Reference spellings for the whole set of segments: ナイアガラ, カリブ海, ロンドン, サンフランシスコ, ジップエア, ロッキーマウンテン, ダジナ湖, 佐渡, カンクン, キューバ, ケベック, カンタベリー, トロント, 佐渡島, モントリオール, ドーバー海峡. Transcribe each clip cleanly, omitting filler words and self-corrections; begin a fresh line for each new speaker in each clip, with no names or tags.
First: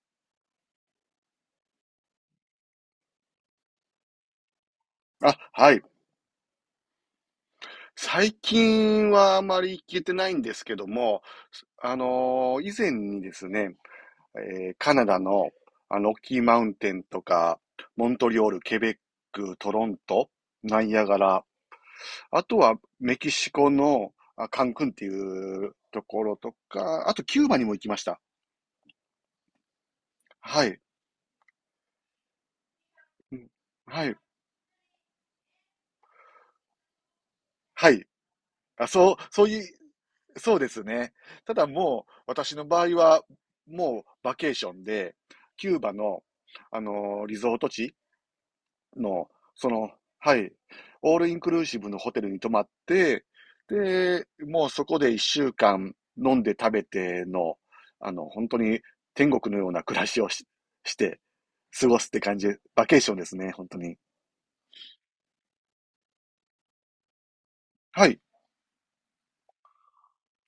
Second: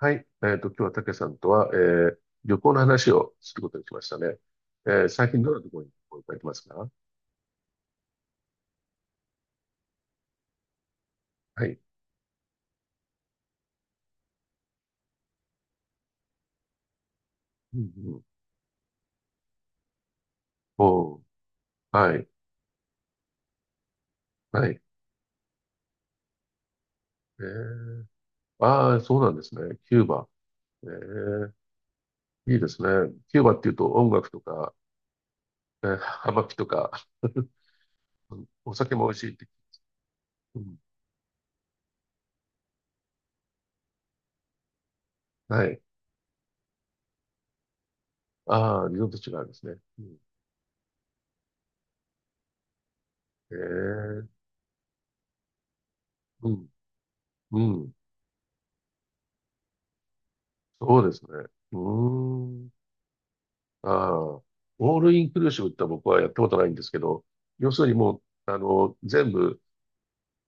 はい。今日はたけさんとは、旅行の話をすることにしましたね。最
あ、
近どんなと
は
こ
い。
ろに行かれてますか？
最近はあまり行けてないんですけども、
はい。
以前にですね、カナダのロッキーマウンテンとか、
うん
モン
うん。
トリオール、ケベック、トロント、ナイア
お
ガ
ー。
ラ、
はい。
あとはメキシコのカ
は
ン
い。
クンっていうところとか、あとキ
え
ューバにも行きまし
ー、
た。
ああ、そうなんですね。キューバ。
はい。
えー、いいですね。
う
キュー
ん、
バっていうと
は
音
い。
楽とか、えー、葉巻とか、
はい。
うん、お
あ、
酒も美味しいっ
そ
て。
ういう、そ
う
うで
ん、
すね。ただもう、私の場合は、もうバケーションで、
は
キュー
い。
バの、リゾート地
ああ、リゾート
の、
地があるんです
そ
ね。
の、
うん、
はい、オールインクルーシブのホテルに泊まって、
えー、
で、もうそこで一週間飲ん
う
で
ん、
食べての、
うん。
本当に天国のような暮らしをし
そうで
て
すね。うー
過ごすって感じで、
ん。
バケーションですね、本当
あ
に。
あ、オールインクルーシブって僕はやったことないんですけど、要するに
は
も
い、
う、全部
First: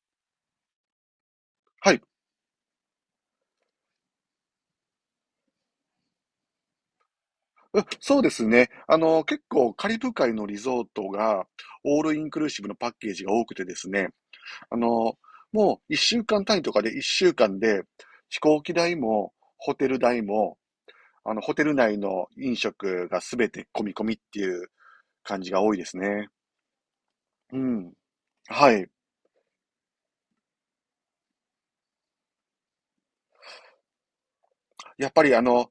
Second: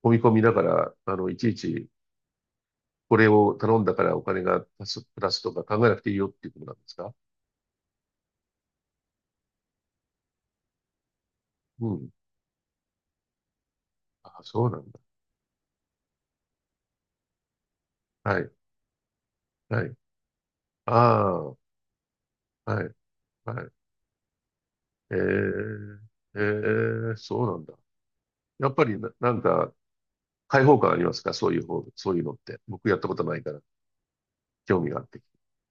込み込みだから、いちいち
はい。
これを頼んだからお金が足す、プラスとか考えなくていいよっていうことなんですか？
うん、そうですね。結構カリブ海のリゾートが
う
オー
ん。
ルインクルーシブのパッケージが多くてですね。
あ、そう
あ
なんだ。
の、もう一週間単位とかで一週間で飛
はい、
行機代もホ
は
テ
い。
ル代も
あ
あの
あ、
ホ
は
テル内の飲
い、
食がすべ
は
て
い。
込み込みっていう
え
感じが多いで
え、
すね。
ええ、そうな
う
んだ。
ん。
や
は
っぱ
い。
り、なんか、開放感ありますか、そういう方、そういうのって。僕やったことないから、興味があっ
やっ
て。
ぱりあの、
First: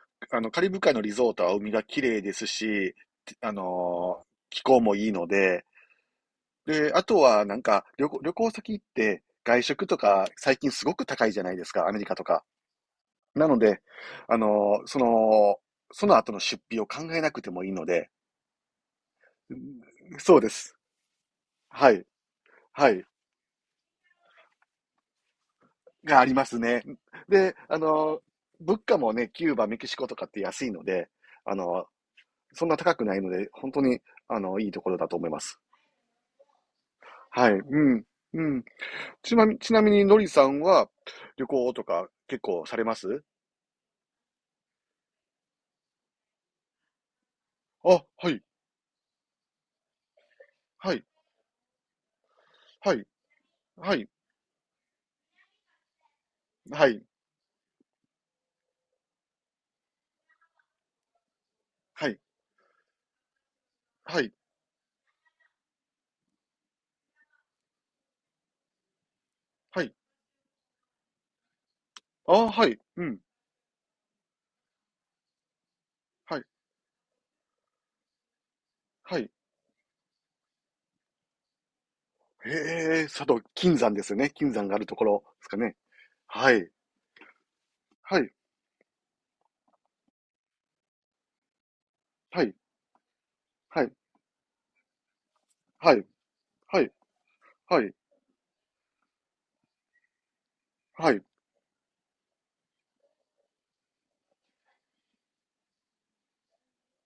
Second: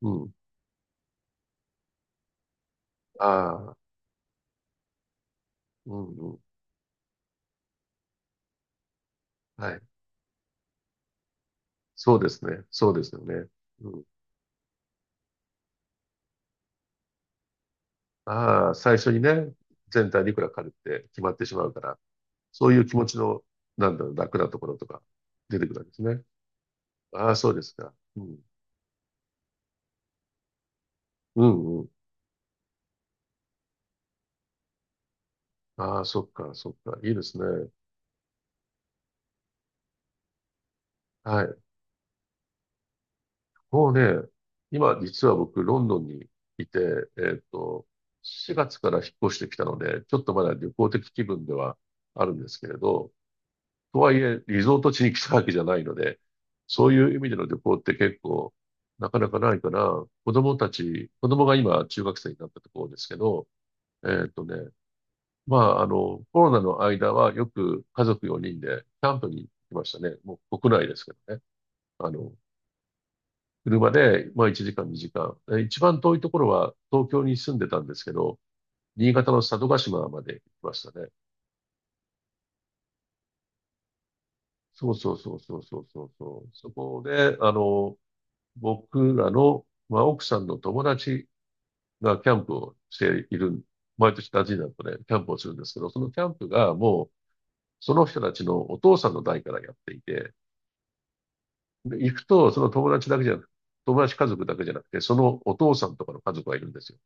うん。
あのカリブ海のリゾートは海が綺麗ですし、あ
ああ、
の、気候もいいので、
うん、うん。
で、あとはなんか旅行先行って外
はい。
食とか最近すごく高いじゃないですか、アメリカ
そう
と
です
か。
ね。そうですよね。
なので、
うん。
あの、その、その後の出費を考えなくてもいいので、
ああ、最初にね、全体にい
そ
く
う
ら
で
かかる
す。
って決まってしまうか
は
ら、
い。
そういう
は
気
い。
持ちの、なんだろう、楽なところとか出てくるわけです
が
ね。
ありますね。
ああ、そ
で、
うですか。うん。
物価もね、キューバ、メキシコとかって安いので、
う
あ
んう
の、
ん。
そんな高くないので、本当に、いいところだと思います。
ああ、そっか、そっか。いいです
はい。
ね。
うん。うん。ちなみに、のりさんは
は
旅
い。
行とか結構されます？
もうね、今、実は僕、ロンドンにいて、えっと、
あ、はい。
4月から引っ越してきたので、ちょっとまだ旅行
はい、
的気分ではあるんですけれ
はい、
ど、
は
と
い、
はいえ、リゾート地に来たわけじゃないので、そ
は
うい
い、
う意味での旅行って結構、なかなかないから、子供が今中
は
学
い、
生になったところですけど、え
は
ーっ
い、
とね、まあ、コロナの間はよく家族4人でキャンプに行き
は
まし
い。
たね。もう国内ですけどね。あ
あ
の、
あ、はい、うん、
車で、まあ1時間2時間。え、一番遠いとこ
はい、
ろは東京に住んでたんですけど、新
はい。
潟の佐渡島まで行きましたね。
へえ、佐渡、金山ですよね。金山がある
そう
とこ
そう
ろ
そう
です
そ
か
う
ね。
そうそうそう。
は
そ
い、
こで、
はい、
僕らの、まあ、奥さんの友達がキャン
は
プ
い、
をしている、
はい、
毎年ダジナ湖でキャンプをするんですけど、
は
そ
い、
のキャンプがもう、
は
そ
い、
の人たちのお父さんの代からやっていて、
はい、はい、
で行くと、友達家族だけじゃなくて、そのお父さんとかの家族がいるんですよ。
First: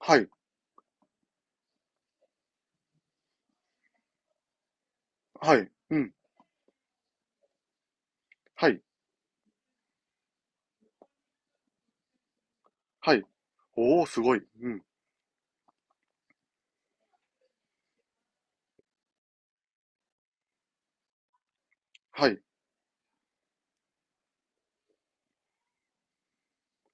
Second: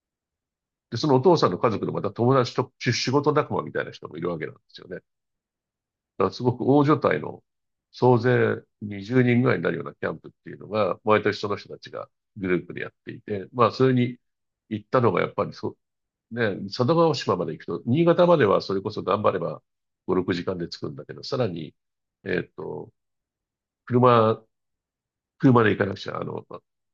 はい、
で、そのお父さんの家族のまた友達と仕事仲間みたいな人もいるわけなんですよね。
はい、うん、
だからすごく大所帯の総勢
はい、
20人ぐらいになるようなキャンプっていうのが、毎年その人たちがグループでやって
は
い
い。
て、まあ、それ
おお、
に
すごい。う
行
ん、
ったのがやっぱり佐渡島まで行くと、新潟まではそれこそ頑張れば5、6時間で着くんだけど、さらに、
はい、
えっと、車、車で行かなくちゃ、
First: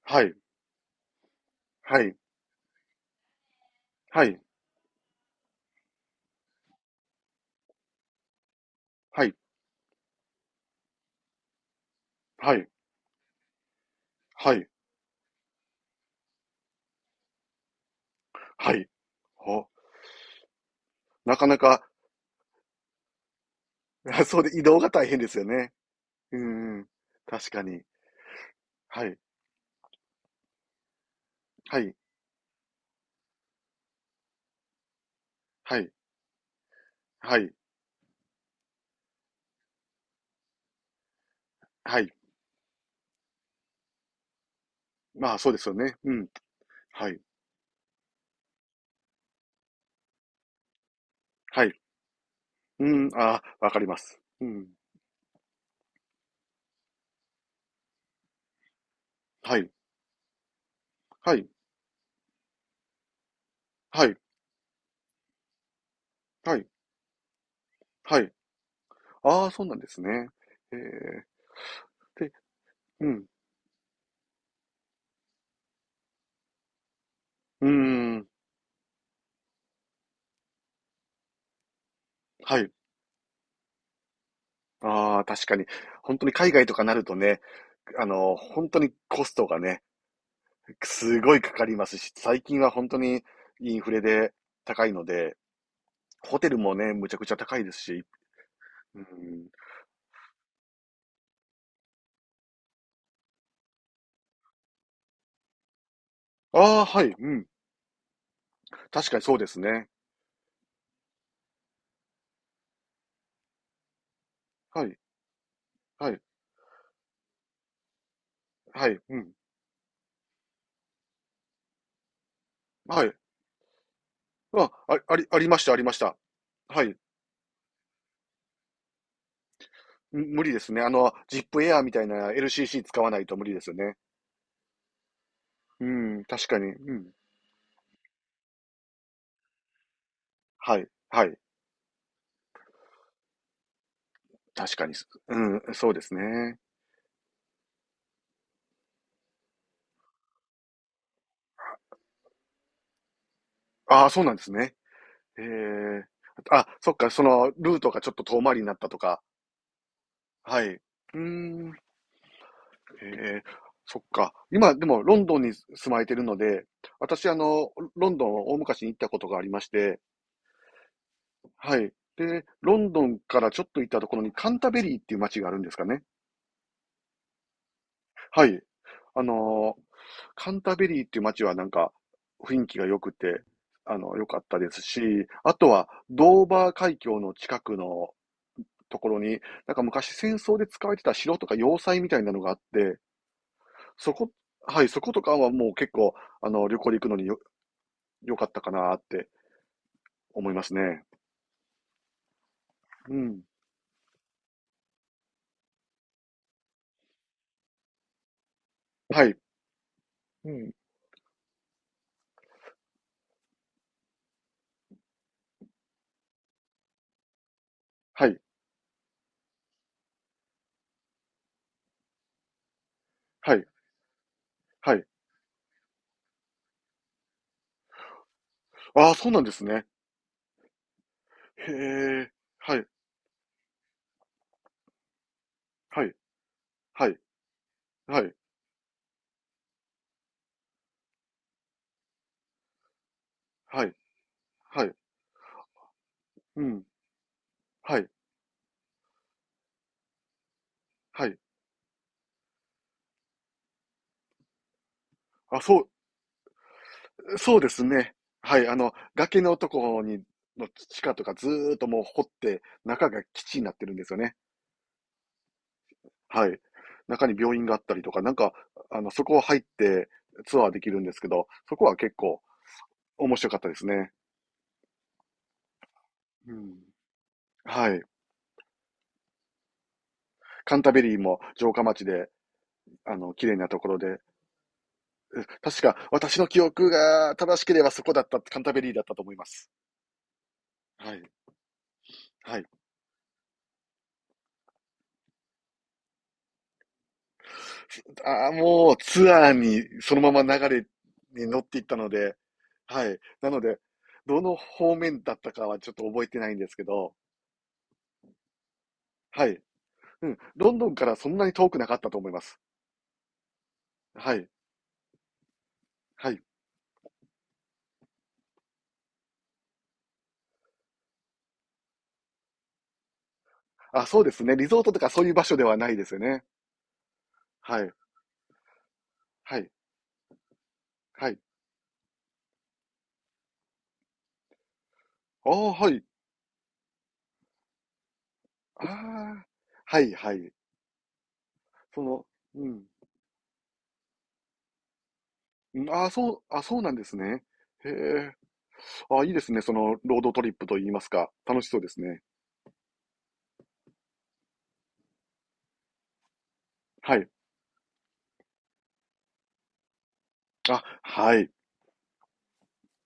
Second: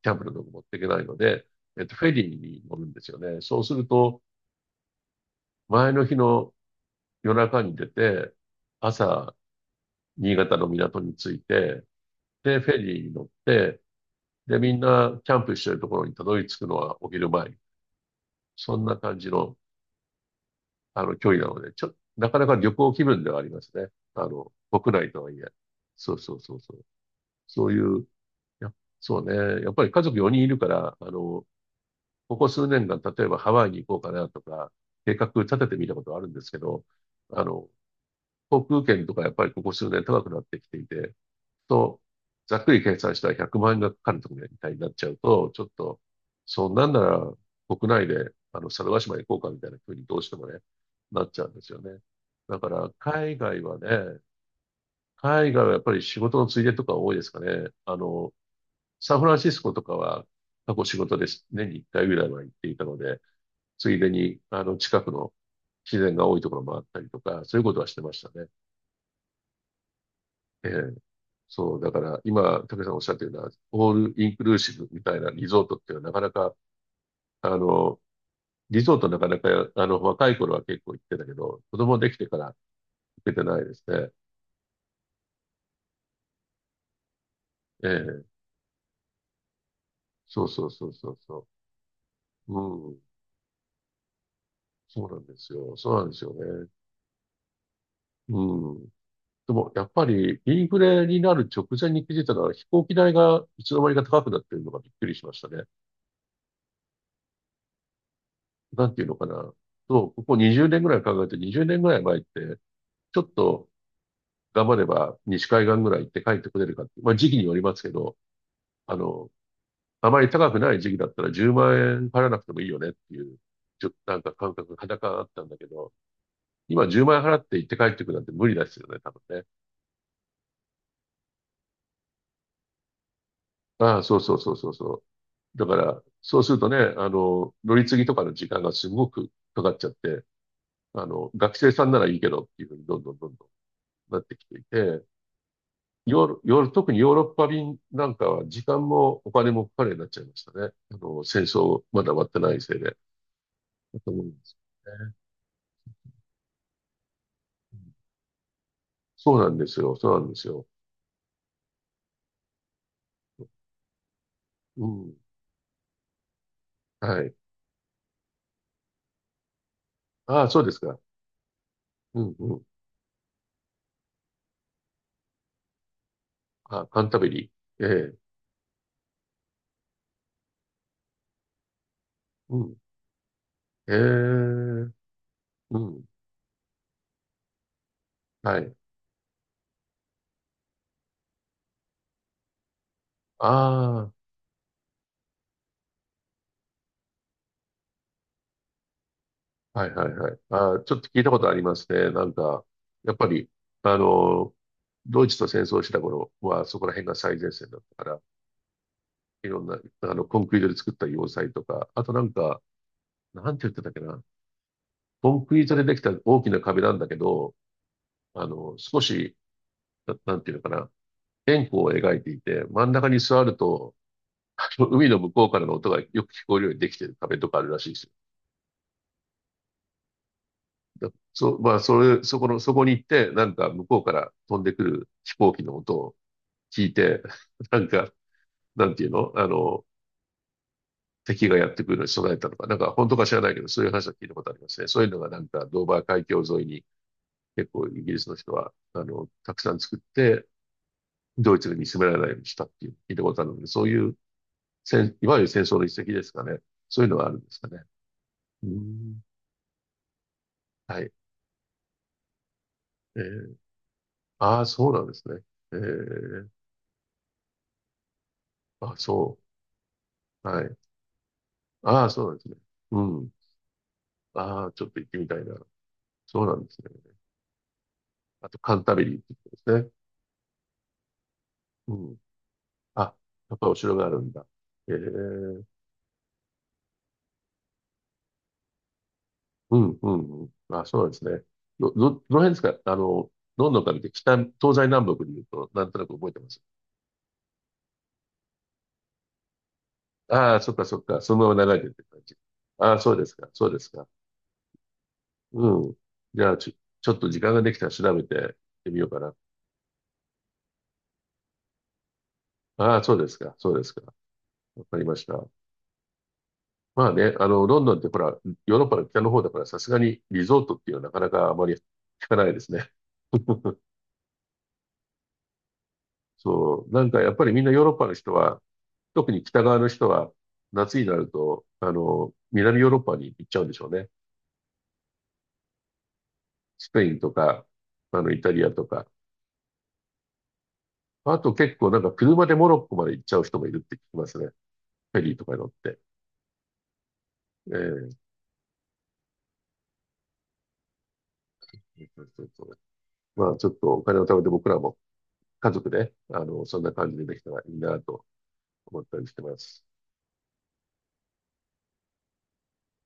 キャン
は
プの
い、
道具持っていけないので、
は
フェ
い、
リーに乗るんですよね。そうすると、
はい、
前の日の夜中に出て、
はい、
朝、新潟の港に着いて、
は
で、
い、
フェリーに乗って、
は
で、
い、
みんなキャンプしてるところにたどり着くのはお昼前。
は
そん
い。
な感じの、
お、
距
な
離
か
な
な
ので、
か、
なかなか旅行気分ではありますね。あ
そう
の、
で移動が
国
大
内
変
と
で
はい
す
え。
よね。
そうそ
う
う
ん、
そうそ
う
う。
ん、確か
そうい
に。
う、や、
は
そ
い、
うね。やっぱり家族4人いるから、
はい、
ここ数年間、例えばハワイに行こうかなとか、計画立てて
は
み
い、
たことはあるんですけど、
は
あ
い。
の、航空券とかやっぱりここ数年高くなってきていて、
は
と、
い。
ざっくり計算したら100万円がかかるとかみたいになっちゃう
まあ、そ
と、
うで
ちょ
す
っ
よね。
と、
うん。
そんなんな
は
ら
い。
国内で、猿ヶ島行こうかみたいな風にどうしてもね、なっちゃうんで
は
す
い。
よね。だか
う
ら、
ん、あ
海
あ、
外
わか
は
りま
ね、
す。うん。
海外はやっぱり仕事のついでとか多いですかね。サンフランシ
は
ス
い。
コとかは過去仕事で
は
す。
い。
年に1回ぐらいは行っていたので、つい
は
で
い。
に、近くの自然が多いと
は
ころ
い。
もあったりとか、そういうことはしてま
は
した
い。
ね。
ああ、そうなんですね。
え
ええ、
え。そう、だから
で、
今、武さんおっし
う
ゃって
ん。
るのは、オールインクルーシブみたいなリゾートっていうのはなかなか、あ
うー
の、
ん。
リゾートなかなか、あの、若い頃は結構行ってたけど、子供できてから行
はい。
けてないですね。
ああ、確かに。ほんとに海外とかなるとね、
ええ、
ほんとにコストがね、
そうそうそうそう
すごい
そ
かかりますし、最
う。
近はほん
う
と
ん、
にインフレで高い
そ
の
うなんで
で、
すよ。そうなんですよ
ホテル
ね。
もね、むちゃくちゃ高いですし。
うん。
うーん。
でも、やっぱり、インフレになる直前に気づいたのは、飛行機代がいつの間にか高くなってるのがびっくりしましたね。
ああ、はい、うん。
なんていう
確
の
かに
かな。
そうですね。
そう、ここ20年ぐらい考えて、20年ぐらい前って、ちょっと頑張
は
れ
い、
ば西海岸ぐらい行
は
っ
い、
て帰ってこれるかって、まあ時期によりますけど、
は
あ
い、う
の、
ん。
あまり高くない時期だったら10万円払わなくてもいいよねっ
は
て
い。
いう、ちょっとなんか感
あ、
覚、
あ
裸
あ
があ
り、
っ
あ
たん
り
だ
まし
け
た、あり
ど、
ました。は
今
い。
10万円払って行って帰ってくるなんて無理ですよね、多分ね。
無理ですね。ジップエアみたいな LCC 使わないと無理ですよね。
ああ、そうそうそうそうそう。だか
う
ら、
ん、
そう
確
す
か
ると
に。
ね、
うん。
乗り継ぎとかの時間がすごくかかっちゃって、
はい、はい。
学生さんならいいけどっていうふうにどんどんどんどんなってきてい
確かに
て、
す。うん、そうです
ヨーロ、ヨ
ね。
ーロ、特にヨーロッパ便なんかは時間もお金もかかるようになっちゃいましたね。戦争まだ終わってないせいで。だ
あ
と
あ、
思
そう
うん
なんで
で
す
す
ね。
よね。
へえ。あ、そっか、ル
う
ート
ん、
がちょっと遠回りになったとか。
そうなんですよ。そうなんです
は
よ。
い。うーん。へえ。そっか。今、
う
でも、
ん。
ロンドンに住まれてるので、
は
私、
い。
ロンドンを大昔に行ったことがありまして、
ああ、そうですか。
はい。
うん
で、
うん。
ロンドンからちょっと行ったところにカンタベリーっていう街があるんですかね。
あ、カンタベリー。ええ。
はい。あの、カンタベリーっていう街はなんか
う
雰囲
ん。
気が良くて、
ええ。
良かったです
う
し、あとは
ん。
ドーバー海峡の近くの
はい。
ところに、なんか昔戦争で使われてた城とか要塞みたいなのがあって、
あ
そこ、はい、そことかはもう結構、旅行で行くのに良かったかなって
あ、はいはいはい。
思いま
あ
す
あ、ちょっ
ね。
と聞いたことありますね。なんか、や
う
っぱ
ん。
り、あの、ドイツと戦争した頃は、そこら辺が最前線だったから、
はい。
いろんな、コン
う
クリート
ん。
で作った要塞とか、あとなんか、なんて言ってたっけな。コンクリートでできた大きな壁なんだけど、
はい。
あの、少し、な、なんていうのかな。円弧を描いていて、真ん中に座
は
る
い。
と、あの
はい。
海の向こうからの音がよく聞こえるようにできてる壁とかあるらしいです
ああ、そうなんですね。
よ。まあ、そ
へ
れ、
え、
そこの、そ
は
こ
い、
に行って、なんか向こうから飛んでくる飛行機の音
はい、
を聞い
はい、
て、なんか、
はい、
なんていうのあの、敵がやってくるのに備えたのか、なんか本当か知らないけど、そう
は
いう
い、
話は聞いたことあります
は
ね。
い、
そういうのがなんか、ドーバー海峡沿
う
いに
ん、
結構イ
はい、
ギリスの人は、たくさん作って、
はい。
ドイツに見つめられないようにしたっていう聞いたことあるので、そういういわゆる
あ、
戦争
そ
の
う、
一石ですかね。そういうのはあるんで
そ
す
う
か
で
ね。
すね。は
う
い、
ーん。
崖のところに、の
は
地
い。
下とかずーっともう掘って、中
え
が基
ー、
地になってるんですよね。
ああ、そうなんですね。え
は
ー、
い。中に病院があったりとか、なんか、
あ、
そこ
そ
を入って
う。は
ツアー
い。
できるんですけど、そこは
ああ、
結
そうなん
構
ですね。うん。
面白かったですね。
ああ、ちょっと行ってみたいな。そうな
う
んで
ん。
すね。
はい。
あと、カンタベリーってことですね。
カンタベリーも城下
う
町
ん。
で、
あ、
綺
や
麗
っぱ
な
りお
とこ
城
ろ
があ
で、
るんだ。えー、
確か、私の記憶が正しければそこだった、カンタベリーだったと思います。
うん、うん、うん。あ、そうで
は
す
い。
ね。どの辺で
は
す
い。
か、ロンドンから見て、北、東西南北で言うと、なんとなく覚えてます？
ああ、もうツアーにそのまま
ああ、
流
そっ
れ
かそっか。その
に
ま
乗っ
ま流
て
れ
いっ
てるっ
た
て
の
感じ。
で、
ああ、
は
そう
い。
ですか。
なの
そうで
で、
すか。
どの方面だったか
う
はちょっ
ん。
と覚えて
じ
な
ゃあ、
いんで
ちょ、
すけ
ちょ
ど、
っと時間ができたら調べて行ってみようかな。
はい。うん。ロンドンからそんなに遠くなかったと思います。
ああ、そうですか。そうですか。
はい。
わかりました。
はい。
まあね、ロンドンってほら、ヨーロッパの北の方だから、さすがにリゾートっていうのはなかなかあまり聞かないですね。
あ、そうですね。リゾートとかそういう場所ではないですよね。
そう。なんかやっぱりみんな
は
ヨーロ
い。
ッパの人は、特に
は
北
い。
側の人は夏になる
はい。
と、南ヨーロッパに行っちゃうんでしょうね。
ああ、はい。
スペインとか、イタリアと
あ
か。
あ、はい、はい。
あと結構なん
そ
か
の、
車で
う
モロ
ん。
ッコまで行っちゃう人もいるって聞きますね。フェリーとかに乗っ
ん、
て。
あ、そうなんですね。へ
え
え。あ、いいですね、そのロードトリップといいますか、楽しそうです
え、
ね。
そうそうそう。まあちょっとお金を貯めて僕らも家族で、そんな感じ
は
で
い。
できたらいいなと思ったりしてます。
あ、はい。